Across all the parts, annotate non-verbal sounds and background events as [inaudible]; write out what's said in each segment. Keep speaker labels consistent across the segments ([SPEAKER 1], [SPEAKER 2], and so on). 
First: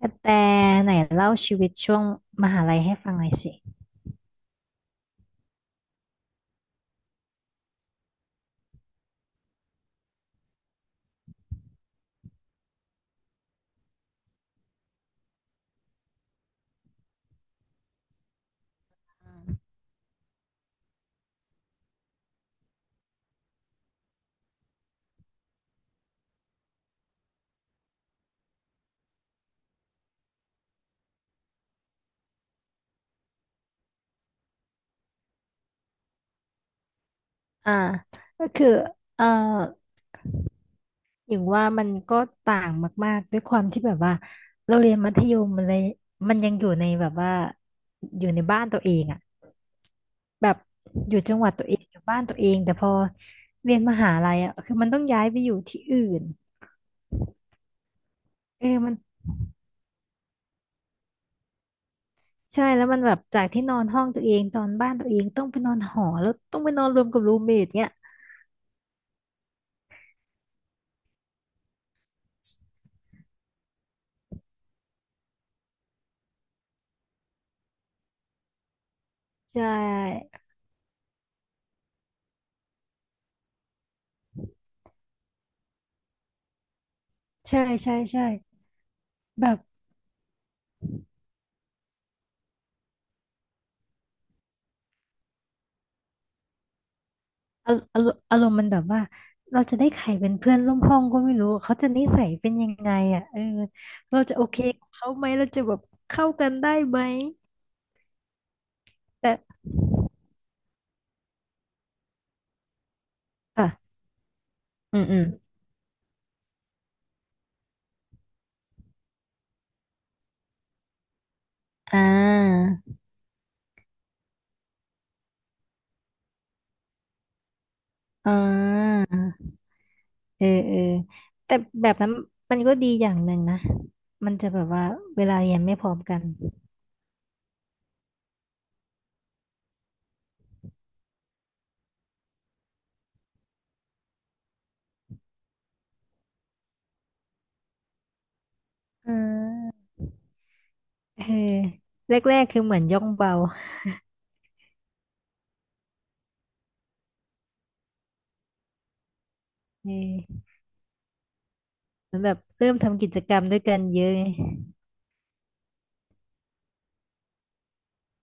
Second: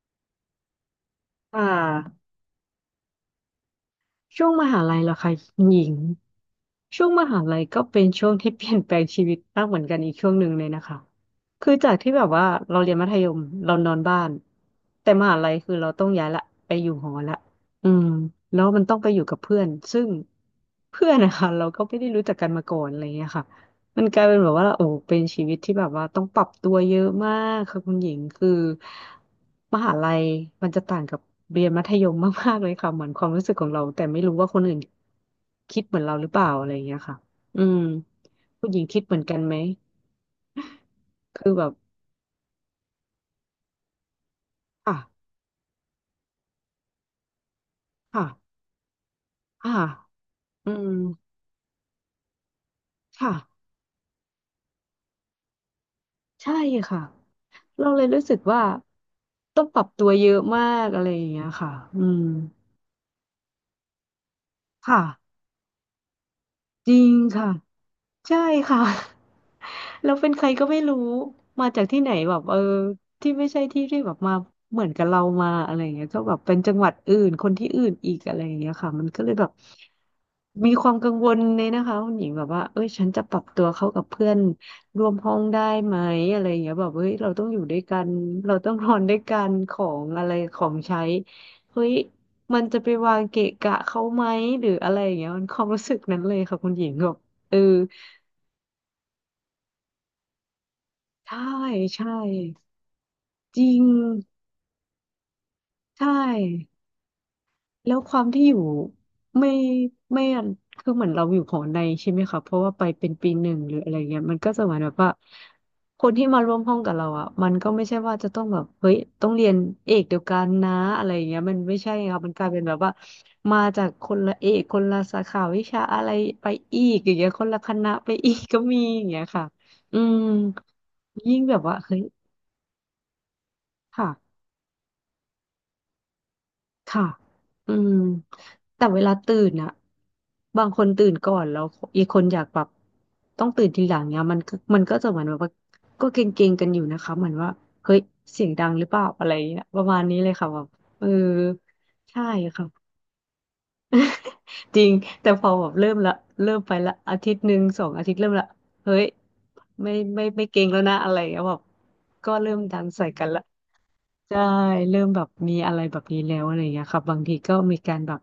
[SPEAKER 1] กระแตไหนเล่าชี
[SPEAKER 2] อ่
[SPEAKER 1] วิตช่วง
[SPEAKER 2] า
[SPEAKER 1] มหาลัยให้ฟังหน่อยสิ
[SPEAKER 2] ช่วงมหาลัยเหรอคะหญิงช่วงมหาลัยก็เป็นช่วงที่เปลี่ยนแปลงชีวิตมากเหมือนกันอีกช่วงหนึ่งเลยนะคะคือจากที่แบบว่าเราเรียนมัธยมเรานอนบ้านแต่มหาลัยคือเราต้องย้ายละไปอยู่หอละอืมแล้วมันต้องไปอยู่กับเพื่อนซึ่งเพื่อนนะคะเราก็ไม่ได้รู้จักกันมาก่อนอะไรเงี้ยค่ะ มันกลายเป็นแบบว่าโอ้เป็นชีวิตที่แบบว่าต้องปรับตัวเยอะมากค่ะคุณหญิงคือมหาลัยมันจะต่างกับเรียนมัธยมมากๆเลยค่ะเหมือนความรู้สึกของเราแต่ไม่รู้ว่าคนอื่นคิดเหมือนเราหรือเปล่าอะไรอย่างเงี้ยค่ะอื
[SPEAKER 1] อ่า
[SPEAKER 2] ม
[SPEAKER 1] ก็คื
[SPEAKER 2] คุ
[SPEAKER 1] อ
[SPEAKER 2] ณหญิงคิดเหมือ
[SPEAKER 1] เอ่
[SPEAKER 2] น
[SPEAKER 1] อ
[SPEAKER 2] กันไหม
[SPEAKER 1] อย่าง
[SPEAKER 2] คือแบ
[SPEAKER 1] ว่า
[SPEAKER 2] บ
[SPEAKER 1] มันก็ต่างมากๆด้วยความที่แบบว่าเราเรี
[SPEAKER 2] อ่ะ
[SPEAKER 1] ยนมัธยมมันเลยมันยังอยู่ในแบบว่าอ
[SPEAKER 2] ค่ะ
[SPEAKER 1] ยู่ในบ้านตัวเองอ่ะ
[SPEAKER 2] อ่ะ
[SPEAKER 1] แบบ
[SPEAKER 2] อืม
[SPEAKER 1] อยู่จังหวัดตัวเองอยู่บ้านตัวเอง แต่พอ
[SPEAKER 2] ค่ะ
[SPEAKER 1] เรียนมหาลัยอ่ะคือมันต้องย้ายไปอยู่ที่อื่น
[SPEAKER 2] ใช่ค่ะเราเลยรู้สึกว่า
[SPEAKER 1] เออมัน
[SPEAKER 2] ต้องปรับตัวเยอะมากอะไรอย่างเงี้ยค่ะอืม
[SPEAKER 1] ใช่แล้วมันแบบจากที่นอนห้องตัวเองตอนบ้าน
[SPEAKER 2] ค่ะ
[SPEAKER 1] ตัวเองต้องไปนอนหอแล้วต้องไปนอ
[SPEAKER 2] จ
[SPEAKER 1] น
[SPEAKER 2] ริ
[SPEAKER 1] รวม
[SPEAKER 2] ง
[SPEAKER 1] กับรูม
[SPEAKER 2] ค่ะ
[SPEAKER 1] เมทเนี้ย
[SPEAKER 2] ใช่ค่ะ [laughs] แล้วเป็นใครก็ไม่รู้มาจากที่ไหนแบบเออที่ไม่ใช่ที่ที่แบบมาเหมือนกับเรามาอะไรอย่างเงี้ยก็แบบเป็นจังหวัดอื่นคนที่อื่นอีกอะไรอย่างเงี้ยค่ะมันก็เลยแบบ
[SPEAKER 1] ใช่
[SPEAKER 2] มีความกังวลเลยนะคะคุณหญิงแบบว่าเอ้ยฉันจะปรับตัวเข้ากับเพื่อนร่วมห้องได้ไหมอะไรอย่างเงี้ยแบบเฮ้ยเราต้องอ
[SPEAKER 1] ใช่
[SPEAKER 2] ยู่ด้วย
[SPEAKER 1] ใช่
[SPEAKER 2] กัน
[SPEAKER 1] ใช่
[SPEAKER 2] เราต้องนอนด้วยกั
[SPEAKER 1] แบ
[SPEAKER 2] น
[SPEAKER 1] บ
[SPEAKER 2] ของอะไรของใช้เฮ้ยมันจะไปวางเกะกะเขาไหมหรืออะไรอย่างเงี้ยมันความรู้สึกนั้นเลยค่ะคุณหญิงแบบเออ
[SPEAKER 1] อารมณ์มันแบบว่าเราจะได้ใครเป็นเพื่อนร่วมห้องก็ไม่
[SPEAKER 2] ใช่
[SPEAKER 1] รู้เขาจะนิ
[SPEAKER 2] ใช่
[SPEAKER 1] สัยเป็นยังไงอ่ะเออ
[SPEAKER 2] จริง
[SPEAKER 1] เราจะโอเคกับเขาไหมเราจะแบบ
[SPEAKER 2] ใช
[SPEAKER 1] เข้ากันได้
[SPEAKER 2] ่
[SPEAKER 1] ไหม
[SPEAKER 2] แล้วความที่อยู่
[SPEAKER 1] แต่
[SPEAKER 2] ไม่ไม่คือเหมือนเราอยู่หอในใช่ไหมคะเพราะว่าไปเป็นปีหนึ่ง
[SPEAKER 1] อ่ะ
[SPEAKER 2] หรืออะไรเงี้ยมันก็จะเหมือนแบบ
[SPEAKER 1] อืม
[SPEAKER 2] ว่า
[SPEAKER 1] อืม
[SPEAKER 2] คนที่มาร่วมห้องกับเราอ่ะมันก็ไม่ใช่ว่าจะต้องแบบเฮ้ยต้องเรียนเอกเดียวกันนะอะไรเงี้ยมันไม่ใช่
[SPEAKER 1] อ่
[SPEAKER 2] ครับมันกลายเป็น
[SPEAKER 1] า
[SPEAKER 2] แบบว่ามาจากคนละเอกคนละสาขาวิชาอะไรไปอีกอย่างเงี้ยคนละคณะไปอี
[SPEAKER 1] อ่
[SPEAKER 2] กก็มีอ
[SPEAKER 1] า
[SPEAKER 2] ย่างเงี้ยค่ะอืม
[SPEAKER 1] เออเออ
[SPEAKER 2] ยิ่งแบ
[SPEAKER 1] แต่
[SPEAKER 2] บว่า
[SPEAKER 1] แบบ
[SPEAKER 2] เฮ้ย
[SPEAKER 1] นั้นมันก็ดีอย่างหนึ่งนะมัน
[SPEAKER 2] ค่ะ
[SPEAKER 1] จะแบบว่าเวลาเรียนไม่พร้อมกัน
[SPEAKER 2] ค่ะอืมแต่เวลาตื่นอะบางคนตื่นก่อนแล้วอีกคนอยากแบบต้องตื่นทีหลังเนี่ยมันก็จะเหมือนแบบว่าก็เกรงๆกันอยู่นะคะเหมือนว่าเฮ้ยเสียงดังหรือเปล่า
[SPEAKER 1] อ่
[SPEAKER 2] อะไรอย่างเงี้ย
[SPEAKER 1] า
[SPEAKER 2] ประมาณนี้เลยค่ะแบบเออ
[SPEAKER 1] เออ
[SPEAKER 2] ใช่
[SPEAKER 1] แรกๆคือเหมือน
[SPEAKER 2] ค่ะ
[SPEAKER 1] ย่องเบา
[SPEAKER 2] จริงแต่พอแบบเริ่มละเริ่มไปละอาทิตย์หนึ่งสองอาทิตย์เริ่มละเฮ้ย
[SPEAKER 1] เ
[SPEAKER 2] ไม่
[SPEAKER 1] ออ
[SPEAKER 2] เกงแล้วนะอะไรอย่างเงี้ยแบบ
[SPEAKER 1] เหมือน
[SPEAKER 2] ก็
[SPEAKER 1] แบบ
[SPEAKER 2] เริ่ม
[SPEAKER 1] เริ่ม
[SPEAKER 2] ดัง
[SPEAKER 1] ทำ
[SPEAKER 2] ใส่
[SPEAKER 1] กิจ
[SPEAKER 2] กัน
[SPEAKER 1] กร
[SPEAKER 2] ละ
[SPEAKER 1] รมด้วยกันเยอะไง
[SPEAKER 2] ใช่เริ่มแบบมีอะไรแบบนี้แล้วอะไรอย่างเงี้ยครับบางทีก็มีการแบบ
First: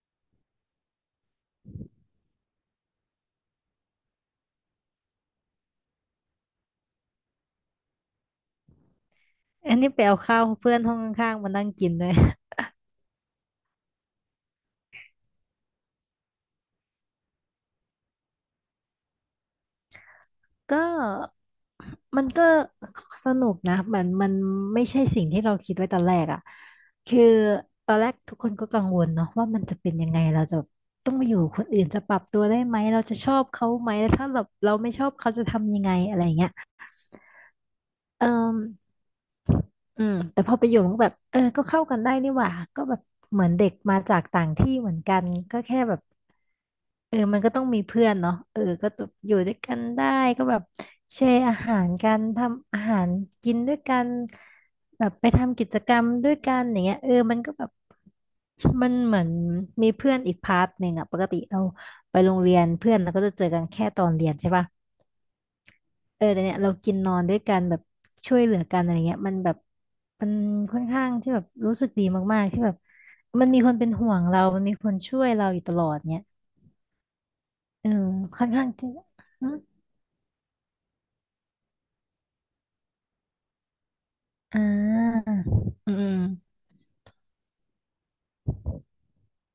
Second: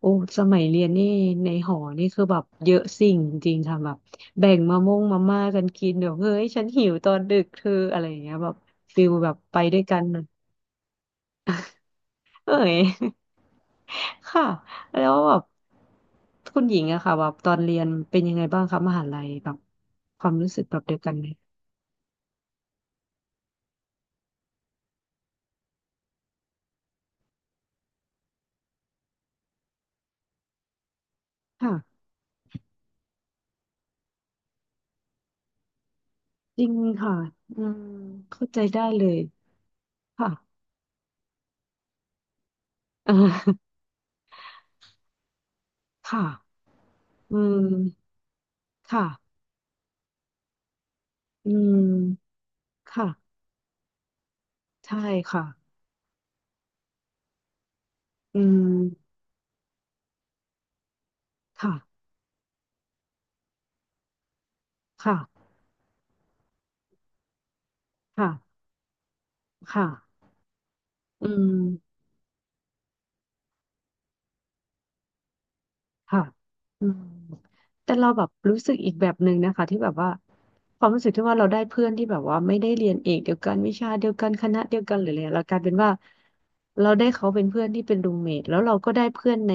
[SPEAKER 2] โอ้สมัยเรียนนี่ในหอนี่คือแบบเยอะสิ่งจริงๆค่ะแบบแบ่งมะม่วงมาม่ากันกินเดี๋ยวเฮ้ยฉันหิวตอนดึกเธออะไรอย่างเงี้ยแบบฟิลแบบไป
[SPEAKER 1] อั
[SPEAKER 2] ด้
[SPEAKER 1] น
[SPEAKER 2] วย
[SPEAKER 1] นี้
[SPEAKER 2] กั
[SPEAKER 1] ไป
[SPEAKER 2] น
[SPEAKER 1] เอา
[SPEAKER 2] นะ
[SPEAKER 1] ข้าวเพื่อนห้องข้างๆมานั่งกินด้วย [laughs]
[SPEAKER 2] เอ้ย [laughs] ค่ะแล้วแบบคุณหญิงอะค่ะแบบตอนเรียนเป็นยังไงบ้างคะมหาลัยแบบความรู้สึกแบ
[SPEAKER 1] ก็
[SPEAKER 2] บเดียวกันไหม
[SPEAKER 1] มันก็สนุกนะมันไม่ใช่สิ่งที่เราคิดไว้ตอนแรกอ่ะคือตอนแรกทุกคนก็กังวลเนาะว่ามันจะเป็นยังไงเราจะต้องมาอยู่กับคนอื่นจะ
[SPEAKER 2] ค่ะ
[SPEAKER 1] ปรับตัวได้ไหมเราจะชอบเขาไหมแล้วถ้าแบบเราไม่ชอบเขาจะทำยังไงอะไรยงเงี้ย
[SPEAKER 2] จริงค่ะอืม
[SPEAKER 1] เอ
[SPEAKER 2] เข้าใจได้
[SPEAKER 1] อ
[SPEAKER 2] เลย
[SPEAKER 1] อืม
[SPEAKER 2] ค่ะ
[SPEAKER 1] แต่พอไปอยู่มันก็แบบเออก็เข้ากันได้นี่หว่าก็แบบเหมือนเด็กมาจากต่างที่เหมือนกันก็แค่แบบ
[SPEAKER 2] [laughs] ค่ะ
[SPEAKER 1] เออ
[SPEAKER 2] อื
[SPEAKER 1] มันก็ต้อง
[SPEAKER 2] ม
[SPEAKER 1] มีเพื่อนเนาะเออก็
[SPEAKER 2] ค่ะ
[SPEAKER 1] อยู่ด้วยกันได้ก็แบบแชร์
[SPEAKER 2] อื
[SPEAKER 1] อาหารกัน
[SPEAKER 2] ม
[SPEAKER 1] ทำอาหาร
[SPEAKER 2] ค่ะ
[SPEAKER 1] กินด้วยกัน
[SPEAKER 2] ใช่
[SPEAKER 1] แบบไป
[SPEAKER 2] ค่ะ
[SPEAKER 1] ทำกิจกรรมด้วยกันอย่างเงี้ยเออมันก็แบบ
[SPEAKER 2] อื
[SPEAKER 1] มันเห
[SPEAKER 2] ม
[SPEAKER 1] มือนมีเพื่อนอีกพาร์ทหนึ่งอะปกติเรา
[SPEAKER 2] ค่ะ
[SPEAKER 1] ไปโรงเรียนเพื่อนเราก็จะเจอกันแค่ตอนเรียนใช่ปะ
[SPEAKER 2] ค่ะ
[SPEAKER 1] เออแต่เนี่ยเรากินนอนด้วยกันแบบ
[SPEAKER 2] ค่ะ
[SPEAKER 1] ช่วยเหลือกันอะไรเงี้ยมันแบบ
[SPEAKER 2] ค่ะ
[SPEAKER 1] มันค่อนข้าง
[SPEAKER 2] อื
[SPEAKER 1] ที่แบบรู้สึก
[SPEAKER 2] ม
[SPEAKER 1] ดีมากๆที่แบบมันมีคนเป็นห่วงเรามันมีคนช่วยเราอยู่ตลอด
[SPEAKER 2] ค่ะ
[SPEAKER 1] เนี่ย
[SPEAKER 2] อืม
[SPEAKER 1] เออ
[SPEAKER 2] แต่เราแบบ
[SPEAKER 1] ค่อน
[SPEAKER 2] รู้
[SPEAKER 1] ข้าง
[SPEAKER 2] สึกอี
[SPEAKER 1] ที่
[SPEAKER 2] กแบบหนึ่ง
[SPEAKER 1] อื
[SPEAKER 2] นะ
[SPEAKER 1] ม
[SPEAKER 2] คะที่แบบว่าความรู้สึกที่ว่าเราได้เพื่อนที่แบบว่าไม่ได้เรียนเอกเดียวกันวิชาเดียวกันค
[SPEAKER 1] อ่
[SPEAKER 2] ณะเดียวกันหรืออะไร
[SPEAKER 1] า
[SPEAKER 2] เรากลายเป็นว่า
[SPEAKER 1] อืมอืม
[SPEAKER 2] เราได้เขาเป็นเพื่อนที่เป็นรูมเมทแล้วเราก็ได้เพื่อนใน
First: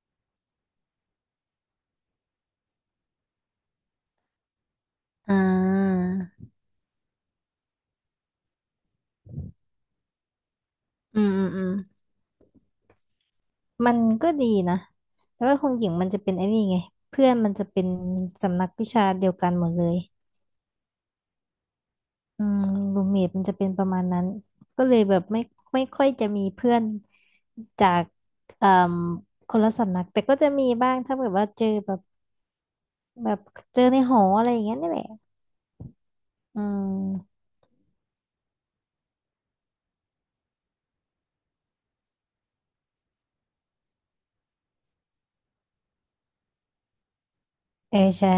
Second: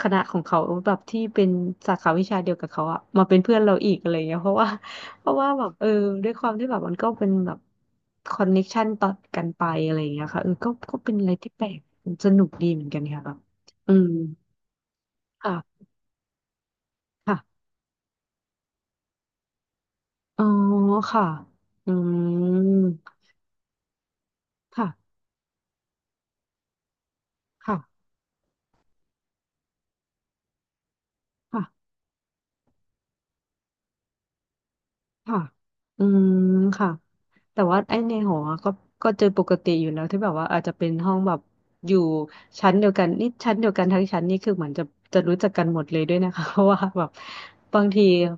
[SPEAKER 2] คณะของเขาแบบที่เป็นสาขาวิชาเดียวกับเขาอะมาเป็นเพื่อนเราอีกอะไรเงี้ยเพราะว่าเพ
[SPEAKER 1] อ่
[SPEAKER 2] ราะว่าแบบเออ
[SPEAKER 1] า
[SPEAKER 2] ด้วยความที่แบบมันก็เป็นแบบคอนเน็กชันต่อกันไปอะไรเงี้ยค่ะเออก็ก็เป็น
[SPEAKER 1] อื
[SPEAKER 2] อะ
[SPEAKER 1] ม
[SPEAKER 2] ไร
[SPEAKER 1] อืม
[SPEAKER 2] ที่
[SPEAKER 1] อื
[SPEAKER 2] แปล
[SPEAKER 1] ม
[SPEAKER 2] กสนุกดีเหมือนกันค่ะแบบอื
[SPEAKER 1] มัน
[SPEAKER 2] ม
[SPEAKER 1] ก็ดีนะแต่ว่าคง
[SPEAKER 2] ค
[SPEAKER 1] หญิงมันจะเป็นไอ้นี่ไงเพื่อน
[SPEAKER 2] ่ะ
[SPEAKER 1] มันจะเป็นสำนักวิชาเดียวกันหมดเลย
[SPEAKER 2] อ๋อค่ะอื
[SPEAKER 1] อืมรูม
[SPEAKER 2] ม
[SPEAKER 1] เมทมันจะเป็นประมาณนั้น ก็เลย
[SPEAKER 2] ค่ะ
[SPEAKER 1] แบบไม่ค่อยจะมีเพื่อนจา
[SPEAKER 2] ค่ะ
[SPEAKER 1] กเอ่มคนละสำนักแต่ก็จะมีบ้างถ้าแบบว่า
[SPEAKER 2] ค่ะ
[SPEAKER 1] เจอแบบแบบเจอในหออะไรอย่างเงี้ยนี่แหละ
[SPEAKER 2] ค่ะอืม
[SPEAKER 1] อื
[SPEAKER 2] ค่ะ
[SPEAKER 1] ม
[SPEAKER 2] แต่ว่าไอ้ในหอก็ก็เจอปกติอยู่แล้วที่แบบว่าอาจจะเป็นห้องแบบอยู่ชั้นเดียวกันนี่ชั้นเดียวกันทั้งชั้นนี่คือเหมือนจะจะรู้จักกันหมดเลยด้วยนะคะ [laughs] เพราะว่าแบบบาง
[SPEAKER 1] เออ
[SPEAKER 2] ที
[SPEAKER 1] ใช่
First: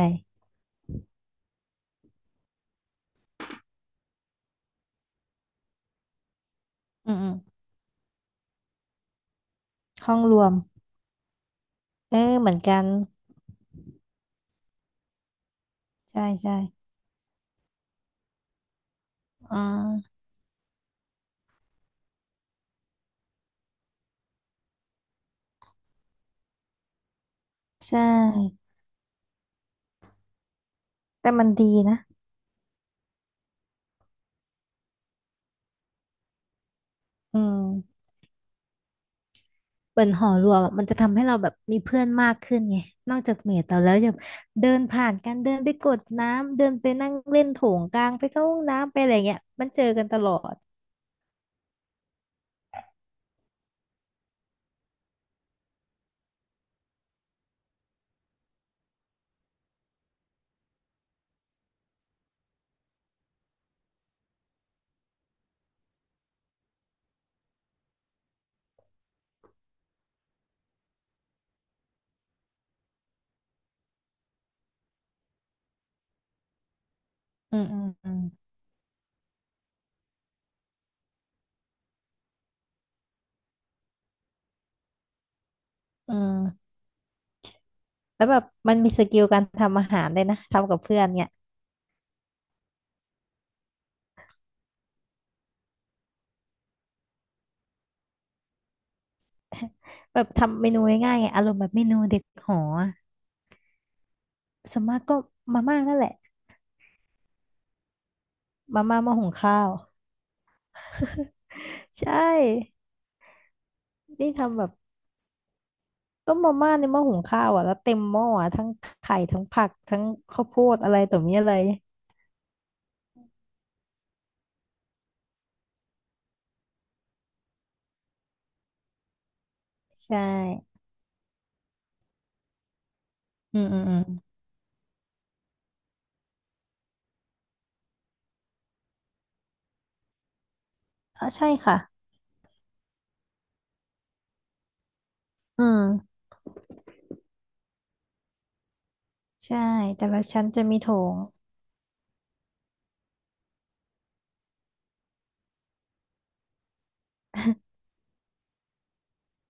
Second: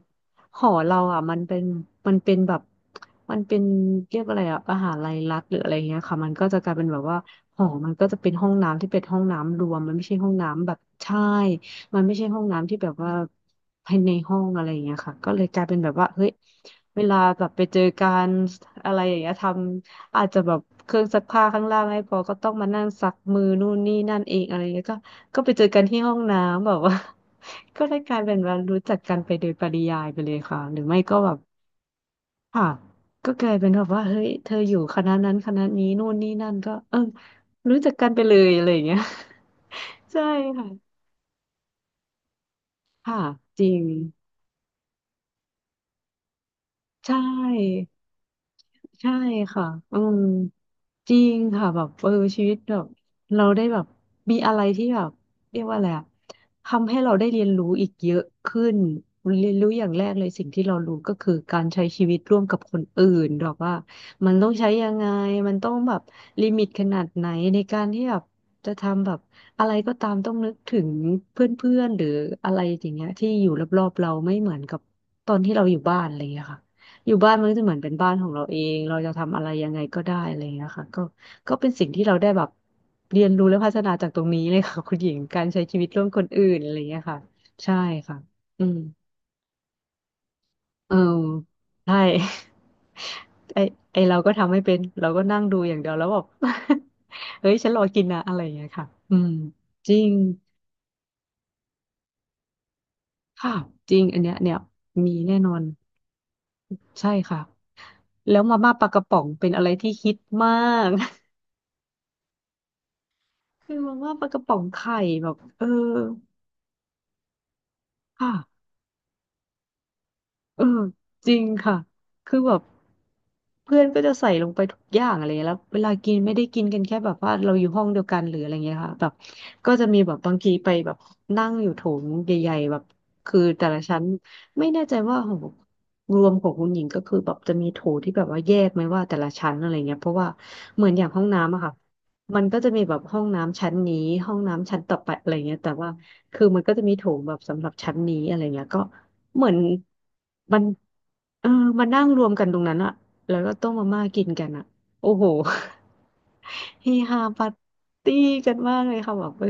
[SPEAKER 2] หอเราอ่ะมันเป็นแบบมันเป็นเรียกอะไรอ่ะมหาลัยรัฐหรืออะไรเงี้ยค่ะมันก็จะกลายเป็นแบบ
[SPEAKER 1] อื
[SPEAKER 2] ว่า
[SPEAKER 1] มอืม
[SPEAKER 2] หอมันก็จะเป็นห้องน้ำที่เป็นห้องน้ำรวมมันไม่
[SPEAKER 1] ห้
[SPEAKER 2] ใช่
[SPEAKER 1] อง
[SPEAKER 2] ห้อ
[SPEAKER 1] ร
[SPEAKER 2] ง
[SPEAKER 1] วม
[SPEAKER 2] น้ำแบบใช่ มันไม่
[SPEAKER 1] เออ
[SPEAKER 2] ใช่ห้อง
[SPEAKER 1] เหมือน
[SPEAKER 2] น้ำ
[SPEAKER 1] กั
[SPEAKER 2] ที่แบ
[SPEAKER 1] น
[SPEAKER 2] บว่าภายในห้องอะไรอย่างเงี้ยค่ะก็เลยกลายเป็นแบบว่า
[SPEAKER 1] ใช่
[SPEAKER 2] เฮ้ย
[SPEAKER 1] ใช่
[SPEAKER 2] เวลาแบบไปเจอการอะไรอย่างเงี้ยท
[SPEAKER 1] อ่
[SPEAKER 2] ำ
[SPEAKER 1] า
[SPEAKER 2] อาจจะแบบเครื่องซักผ้าข้างล่างให้พอก็ต้องมานั่งซักมือนู่นนี่นั่นเองอะไรเงี้ยก็ก็ไปเจอกันที่ห้องน้ำแบบว่า [laughs] ก็ได้
[SPEAKER 1] ใช่
[SPEAKER 2] กลายเป็นว่ารู้จักกันไปโดยปริยายไปเลยค่ะหรือไม่ก็แบ
[SPEAKER 1] แต่
[SPEAKER 2] บ
[SPEAKER 1] มันดีนะ
[SPEAKER 2] ค่ะก็กลายเป็นแบบว่าเฮ้ยเธออยู่คณะนั้นคณะนี้นู่นนี่นั่นก็เออ
[SPEAKER 1] อื
[SPEAKER 2] รู้จัก
[SPEAKER 1] ม
[SPEAKER 2] กันไปเลยอะไรอย่างเงี้ย
[SPEAKER 1] เหมือน
[SPEAKER 2] [laughs] ใช่
[SPEAKER 1] หอรวม
[SPEAKER 2] ค่ะ
[SPEAKER 1] อะมันจะทำให้เราแบบมีเพื่อนมากขึ้นไงน
[SPEAKER 2] ค่ะ
[SPEAKER 1] อกจากเม
[SPEAKER 2] จ
[SPEAKER 1] ท
[SPEAKER 2] ริ
[SPEAKER 1] เรา
[SPEAKER 2] ง
[SPEAKER 1] แล้วยังเดินผ่านกันเดินไปกดน้ำเดินไป
[SPEAKER 2] ใช
[SPEAKER 1] นั่งเล่นโถง
[SPEAKER 2] ่
[SPEAKER 1] กลางไปเข้าห้องน้ำไปอะ
[SPEAKER 2] ใช่
[SPEAKER 1] ไรเงี้ย
[SPEAKER 2] ค่ะ
[SPEAKER 1] มันเจอ
[SPEAKER 2] อื
[SPEAKER 1] กันต
[SPEAKER 2] ม
[SPEAKER 1] ลอด
[SPEAKER 2] จริงค่ะแบบเออชีวิตแบบเราได้แบบมีอะไรที่แบบเรียกว่าอะไรอะทำให้เราได้เรียนรู้อีกเยอะขึ้นเรียนรู้อย่างแรกเลยสิ่งที่เรารู้ก็คือการใช้ชีวิตร่วมกับคนอื่นแบบว่ามันต้องใช้ยังไงมันต้องแบบลิมิตขนาดไหนในการที่แบบจะทำแบบอะไรก็ตามต้องนึกถึงเพื่อนๆหรืออะไรอย่างเงี้ยที่อยู่รอบๆเราไม่เหมือนกับตอนที่เราอยู่บ้านอะไรอย่างเงี้ยค่ะ อยู่บ้านมันก็
[SPEAKER 1] อื
[SPEAKER 2] จะ
[SPEAKER 1] ม
[SPEAKER 2] เหมือ
[SPEAKER 1] อื
[SPEAKER 2] น
[SPEAKER 1] ม
[SPEAKER 2] เป็นบ้า
[SPEAKER 1] อื
[SPEAKER 2] น
[SPEAKER 1] ม
[SPEAKER 2] ของเราเองเราจะทำอะไรยังไงก็ได้อะไรอย่างเงี้ยค่ะก็ก็เป็นสิ่งที่เราได้แบบเรียนรู้และพัฒนาจากตรงนี้เลยค่ะคุณหญิงการใช้ชีวิตร่วม
[SPEAKER 1] อื
[SPEAKER 2] คนอื่น
[SPEAKER 1] ม
[SPEAKER 2] อะไรอย่างเงี้ยค่ะใช่ค่ะ
[SPEAKER 1] แล้วแบบ
[SPEAKER 2] อื
[SPEAKER 1] มั
[SPEAKER 2] ม
[SPEAKER 1] นมีสกิลการทำอาหารเ้ยนะทำกับ
[SPEAKER 2] เออ
[SPEAKER 1] เพื่อนเนี่ย
[SPEAKER 2] ใช่ [laughs] ไอไอเราก็ทำไม่เป็นเราก็นั่งดูอย่างเดียวแล้วแบบ [laughs] เฮ้ยฉันรอกินนะอะไรอย่างเงี้ยค่ะอืมจริง
[SPEAKER 1] [laughs] แบบทำเมนูง่ายๆไงอารมณ์แบบเมนูเด็กหออะ
[SPEAKER 2] ค่ะจริงอันเนี้ยเนี่ย
[SPEAKER 1] ส่วนมาก
[SPEAKER 2] มี
[SPEAKER 1] ก็
[SPEAKER 2] แน่นอ
[SPEAKER 1] มา
[SPEAKER 2] น
[SPEAKER 1] ม่านั่นแหละ
[SPEAKER 2] ใช่ค่ะแล้วมาม่า
[SPEAKER 1] มา
[SPEAKER 2] ปลาก
[SPEAKER 1] ม่า
[SPEAKER 2] ระ
[SPEAKER 1] หมา
[SPEAKER 2] ป๋อ
[SPEAKER 1] หุ
[SPEAKER 2] ง
[SPEAKER 1] ง
[SPEAKER 2] เป็น
[SPEAKER 1] ข้า
[SPEAKER 2] อะไร
[SPEAKER 1] ว
[SPEAKER 2] ที่ฮิตมาก
[SPEAKER 1] ใช่
[SPEAKER 2] คือมันว่าปลา
[SPEAKER 1] นี่
[SPEAKER 2] กระป๋
[SPEAKER 1] ทำ
[SPEAKER 2] อ
[SPEAKER 1] แบ
[SPEAKER 2] ง
[SPEAKER 1] บ
[SPEAKER 2] ไข่แบบเออ
[SPEAKER 1] ต้มมาม่าในหม้อหุงข้าวอ่ะแล้วเต็มหม้อ
[SPEAKER 2] ค่ะ
[SPEAKER 1] อ่ะทั้งไข่ทั้งผักทั้งข้าวโพ
[SPEAKER 2] เออ
[SPEAKER 1] ดอะไรต่อ
[SPEAKER 2] จ
[SPEAKER 1] มี
[SPEAKER 2] ริง
[SPEAKER 1] อะไร
[SPEAKER 2] ค่ะคือแบบเพื่อนก็จะใส่ลงไปทุกอย่างอะไรเงี้ยแล้วเวลากินไม่ได้กินกันแค่แบบว่าเราอยู่ห้องเดียวกันหรืออะไรเงี้ยค่ะแบบก็จะมี
[SPEAKER 1] ใช
[SPEAKER 2] แบบบางทีไป
[SPEAKER 1] ่
[SPEAKER 2] แบบนั่งอยู่โถงใหญ่ๆแบบคือ
[SPEAKER 1] อื
[SPEAKER 2] แต่
[SPEAKER 1] มอื
[SPEAKER 2] ละ
[SPEAKER 1] มอื
[SPEAKER 2] ชั้
[SPEAKER 1] ม
[SPEAKER 2] นไม่แน่ใจว่าของรวมของคุณหญิงก็คือแบบจะมีโถที่แบบว่าแยกไหมว่าแต่ละชั้นอะไรเงี้ยเพราะว่าเหมือนอย่างห้อ
[SPEAKER 1] อ๋อ
[SPEAKER 2] ง
[SPEAKER 1] ใช่
[SPEAKER 2] น้ำอะค่ะ
[SPEAKER 1] ค่ะ
[SPEAKER 2] มันก็จะมีแบบห้องน้ำชั้นนี้ห้องน้ำชั้นต่อไปอะไรเงี้ย
[SPEAKER 1] อื
[SPEAKER 2] แต่ว่า
[SPEAKER 1] ม
[SPEAKER 2] คือมันก็จะมีโถงแบบสำหรับชั้นนี้อะไรเงี้ยก็ เหมือน
[SPEAKER 1] ใช่แต่ละชั้น
[SPEAKER 2] มั
[SPEAKER 1] จะ
[SPEAKER 2] น
[SPEAKER 1] มีโถง
[SPEAKER 2] เออมานั่งรวมกันตรงนั้นอะแล้วก็ต้มมาม่ากินกันอะโอ้โห [laughs] เฮฮาปาร์ตี้กันมากเลยค่ะแบบเออ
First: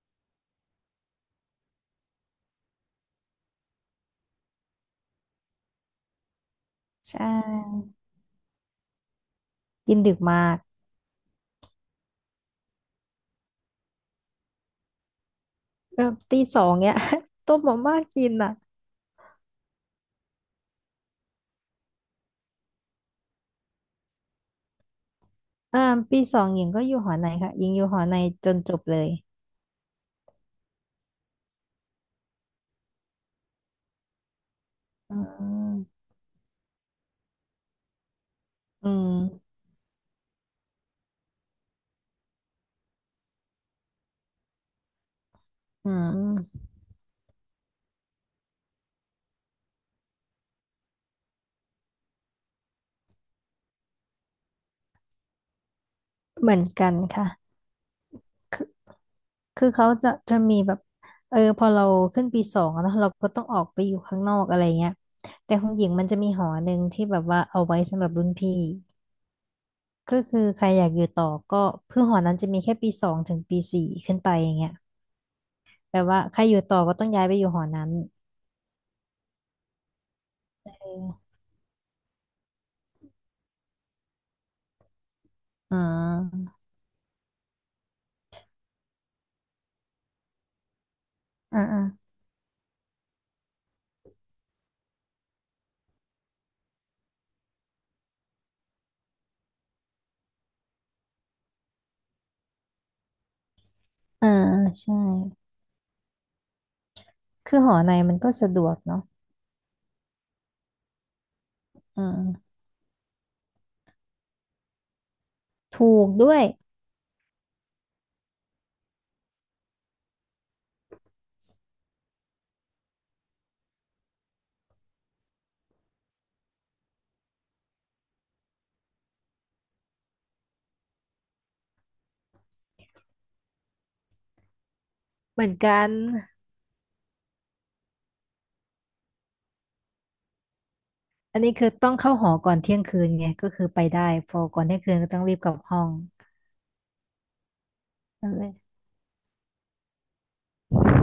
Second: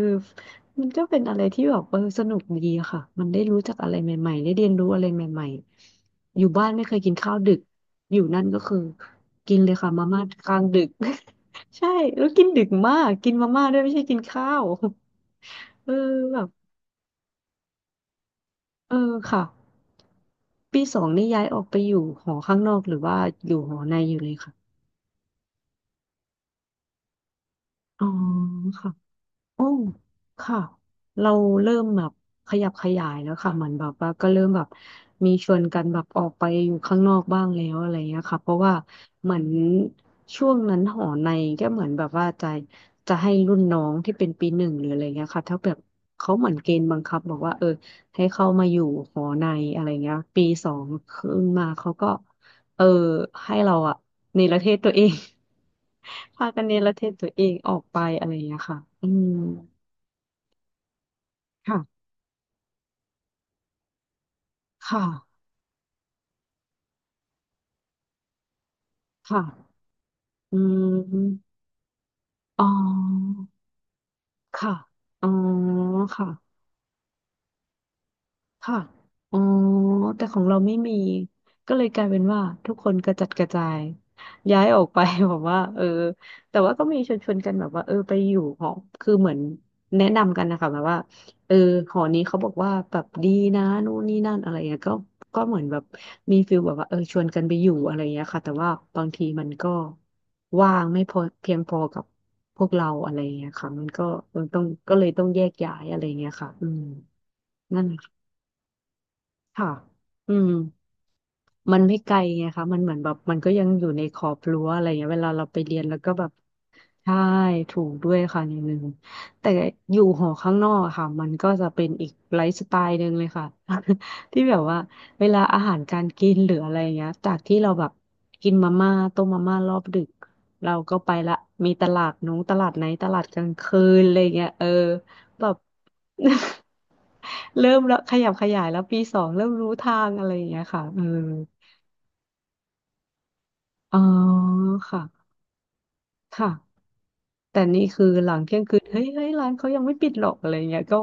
[SPEAKER 2] มันก็เป็นอะไรที่แบบเออสนุกดีอะค่ะมันได้รู้จักอะไรใหม่ๆได้เรียนรู้อะไรใหม่ๆอยู่บ้านไม่เคยกิน
[SPEAKER 1] ใช
[SPEAKER 2] ข้าวดึก
[SPEAKER 1] ่
[SPEAKER 2] อยู่นั่นก็คือกินเลยค่ะ
[SPEAKER 1] กิน
[SPEAKER 2] มา
[SPEAKER 1] ดึก
[SPEAKER 2] ม่า
[SPEAKER 1] มา
[SPEAKER 2] กลา
[SPEAKER 1] ก
[SPEAKER 2] งดึก [laughs] ใช่แล้วกินดึกมากกินมาม่าด้วยไม่ใช่กินข้าว [laughs] เออ
[SPEAKER 1] แบบตี
[SPEAKER 2] แบบ
[SPEAKER 1] สองเนี่ย [laughs] ต้มมาม่ากินอ่ะ
[SPEAKER 2] เออค่ะ ปีสองนี่ย้ายออกไปอยู่หอข้างนอกหรือว่าอยู่หอในอยู่เลยค่ะ
[SPEAKER 1] อ่าปีสองหญิงก็อยู่หอในค่ะหญิงอยู่หอ
[SPEAKER 2] อ๋อ
[SPEAKER 1] ในจนจบ
[SPEAKER 2] ค่ะ
[SPEAKER 1] เลย
[SPEAKER 2] โอ้ ค่ะเราเริ่มแบบขยับขยายแล้วค่ะเหมือนแบบว่าก็เริ่มแบบ
[SPEAKER 1] อื
[SPEAKER 2] มีชวนกัน
[SPEAKER 1] ม
[SPEAKER 2] แบบออกไปอยู่ข้างนอกบ้างแล้วอะไรเงี้ยค่ะเพราะว่า
[SPEAKER 1] อื
[SPEAKER 2] เหมือน
[SPEAKER 1] ม
[SPEAKER 2] ช่วงนั้นหอในก็เหมือนแบบว่าจะให้รุ่นน้องที่เป็นปีหนึ่งหรืออะไรเงี้ยค่ะถ้าแบบ
[SPEAKER 1] อื
[SPEAKER 2] เขาเหมือน
[SPEAKER 1] ม
[SPEAKER 2] เกณฑ์บังคับบอกว่าเออให้เข้ามาอยู่หอในอะไรเงี้ยปีสองขึ้นมาเขาก็เออให้เราอะเนรเทศตัวเอง [laughs] พา
[SPEAKER 1] เหมือ
[SPEAKER 2] กั
[SPEAKER 1] น
[SPEAKER 2] นเนร
[SPEAKER 1] กัน
[SPEAKER 2] เทศ
[SPEAKER 1] ค่ะ
[SPEAKER 2] ตัวเองออกไปอะไรเงี้ยค่ะอืม
[SPEAKER 1] คือเขาจะมีแบบเออพอ
[SPEAKER 2] ค่ะ
[SPEAKER 1] เราขึ้นปีสองอะเนอะเราก็ต้องออกไปอยู่ข้างนอกอะไรเงี้ย
[SPEAKER 2] ค่ะ
[SPEAKER 1] แต่ของหญิงมันจะมีหอหนึ่งที่แบบว่าเอาไว้สำหรับรุ่นพี่
[SPEAKER 2] ค่ะ
[SPEAKER 1] ก็คือ
[SPEAKER 2] อื
[SPEAKER 1] ใครอยากอยู่ต่อ
[SPEAKER 2] ม
[SPEAKER 1] ก็คือหอนั้นจะมี
[SPEAKER 2] อ๋อ
[SPEAKER 1] แค่ปีสองถึงปี 4ขึ้นไปอย่างเงี้
[SPEAKER 2] ค่ะ
[SPEAKER 1] ย
[SPEAKER 2] อ๋อ
[SPEAKER 1] แปลว่า
[SPEAKER 2] ค่ะ
[SPEAKER 1] ใครอยู่ต่อก็ต้องย้ายไปอยู่หอนั้น
[SPEAKER 2] ค่ะอ๋อแต่ของเราไม่
[SPEAKER 1] เอื
[SPEAKER 2] มี
[SPEAKER 1] ม
[SPEAKER 2] ก็เลยกลายเป็นว่าทุกคนกระจัดกระจายย้ายออกไป [laughs] แบบว่า
[SPEAKER 1] อ่
[SPEAKER 2] เออ
[SPEAKER 1] า
[SPEAKER 2] แต่ว่าก็มีชวนกันแบบว่าเออไปอยู่หอคือเหมือนแนะนำกันนะคะแบบว่าเออ
[SPEAKER 1] อ่าอ
[SPEAKER 2] หอนี้เขาบอกว่าแบบดีนะนู่นนี่นั่นอะไรเงี้ยก็ก็เหมือนแบบมีฟิลแบบว่าเออชวนกันไปอยู่อะไรเงี้ยค่ะแต่ว่าบางทีมันก็ว่างไม่พอเพียงพอกับพวกเราอะไรเงี้ยค่ะมันก็
[SPEAKER 1] ่า
[SPEAKER 2] มันต้องก็
[SPEAKER 1] ใช่
[SPEAKER 2] เลยต้องแยกย้ายอะไรเงี้ยค่ะอืม
[SPEAKER 1] คือหอ
[SPEAKER 2] นั่น
[SPEAKER 1] ในมันก็สะดวกเนาะ
[SPEAKER 2] ค่ะ อืมมันไม่
[SPEAKER 1] อื
[SPEAKER 2] ไกลไง
[SPEAKER 1] ม
[SPEAKER 2] คะมันเหมือนแบบมันก็ยังอยู่ในขอบรั้วอะไรเงี้ยเวลาเราไปเรียน
[SPEAKER 1] ถู
[SPEAKER 2] แล้ว
[SPEAKER 1] ก
[SPEAKER 2] ก็แบบ
[SPEAKER 1] ด้วย
[SPEAKER 2] ใช่ถูกด้วยค่ะอย่างหนึ่งแต่อยู่หอข้างนอกอะค่ะมันก็จะเป็นอีกไลฟ์สไตล์หนึ่งเลยค่ะ [laughs] ที่แบบว่าเวลาอาหารการกินหรืออะไรเงี้ยจากที่เราแบบกินมาม่าต้มมาม่ารอบดึกเราก็ไปละมีตลาดนู้นตลาดไหนตลาดกลางคืนอะไรเงี้ยเออ
[SPEAKER 1] เห
[SPEAKER 2] แบ
[SPEAKER 1] มือน
[SPEAKER 2] บ
[SPEAKER 1] กัน
[SPEAKER 2] [laughs] [laughs] เริ่มแล้วขยับขยายแล้วปีสองเริ่มรู้ทางอะไรอย่างเงี้ยค่ะเออ
[SPEAKER 1] อันนี้คือต้องเข้าหอก่อนเที่ยงคืนไงก็คือไป
[SPEAKER 2] อ๋อ
[SPEAKER 1] ได้พอก่อนเที่ยงคืนก็ต้อ
[SPEAKER 2] ค่ะ
[SPEAKER 1] งรีบกลับห้อง
[SPEAKER 2] ค่ะแต่นี่คือห
[SPEAKER 1] นั่น
[SPEAKER 2] ลัง
[SPEAKER 1] แหละ
[SPEAKER 2] เที่ยงคืนเฮ้ยร้านเขายังไม่ปิดหรอกอะไรอย่างเงี้ยก็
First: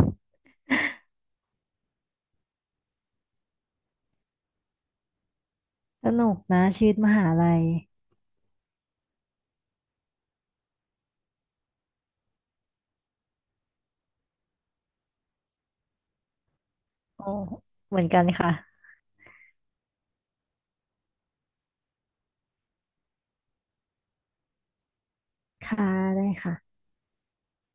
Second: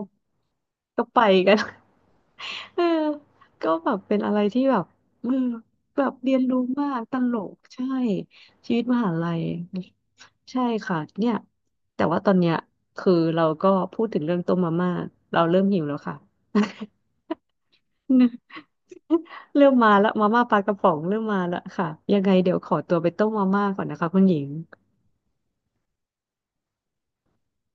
[SPEAKER 2] ก็ไปกัน [laughs] เออก็แบบเป็นอะไรที่แบบเออแบ
[SPEAKER 1] ส
[SPEAKER 2] บ
[SPEAKER 1] นุ
[SPEAKER 2] เรี
[SPEAKER 1] ก
[SPEAKER 2] ยนรู้
[SPEAKER 1] นะชี
[SPEAKER 2] มา
[SPEAKER 1] วิต
[SPEAKER 2] ก
[SPEAKER 1] ม
[SPEAKER 2] ต
[SPEAKER 1] หา
[SPEAKER 2] ล
[SPEAKER 1] ลั
[SPEAKER 2] ก
[SPEAKER 1] ย
[SPEAKER 2] ใช่ชีวิตมหาลัยใช่ค่ะเนี่ยแต่ว่าตอนเนี้ยคือเราก็พูดถึงเรื่องต้มมาม่าเราเริ่มหิวแล้วค่ะ
[SPEAKER 1] โอ้เหมือนกันค่ะ
[SPEAKER 2] [laughs] [laughs] เริ่มมาละมาม่าปลากระป๋องเริ่มมาละค่ะยังไงเดี๋ยวขอตัวไปต้มมาม่าก่อนนะคะคุณหญิง
[SPEAKER 1] ค่ะได้ค่ะ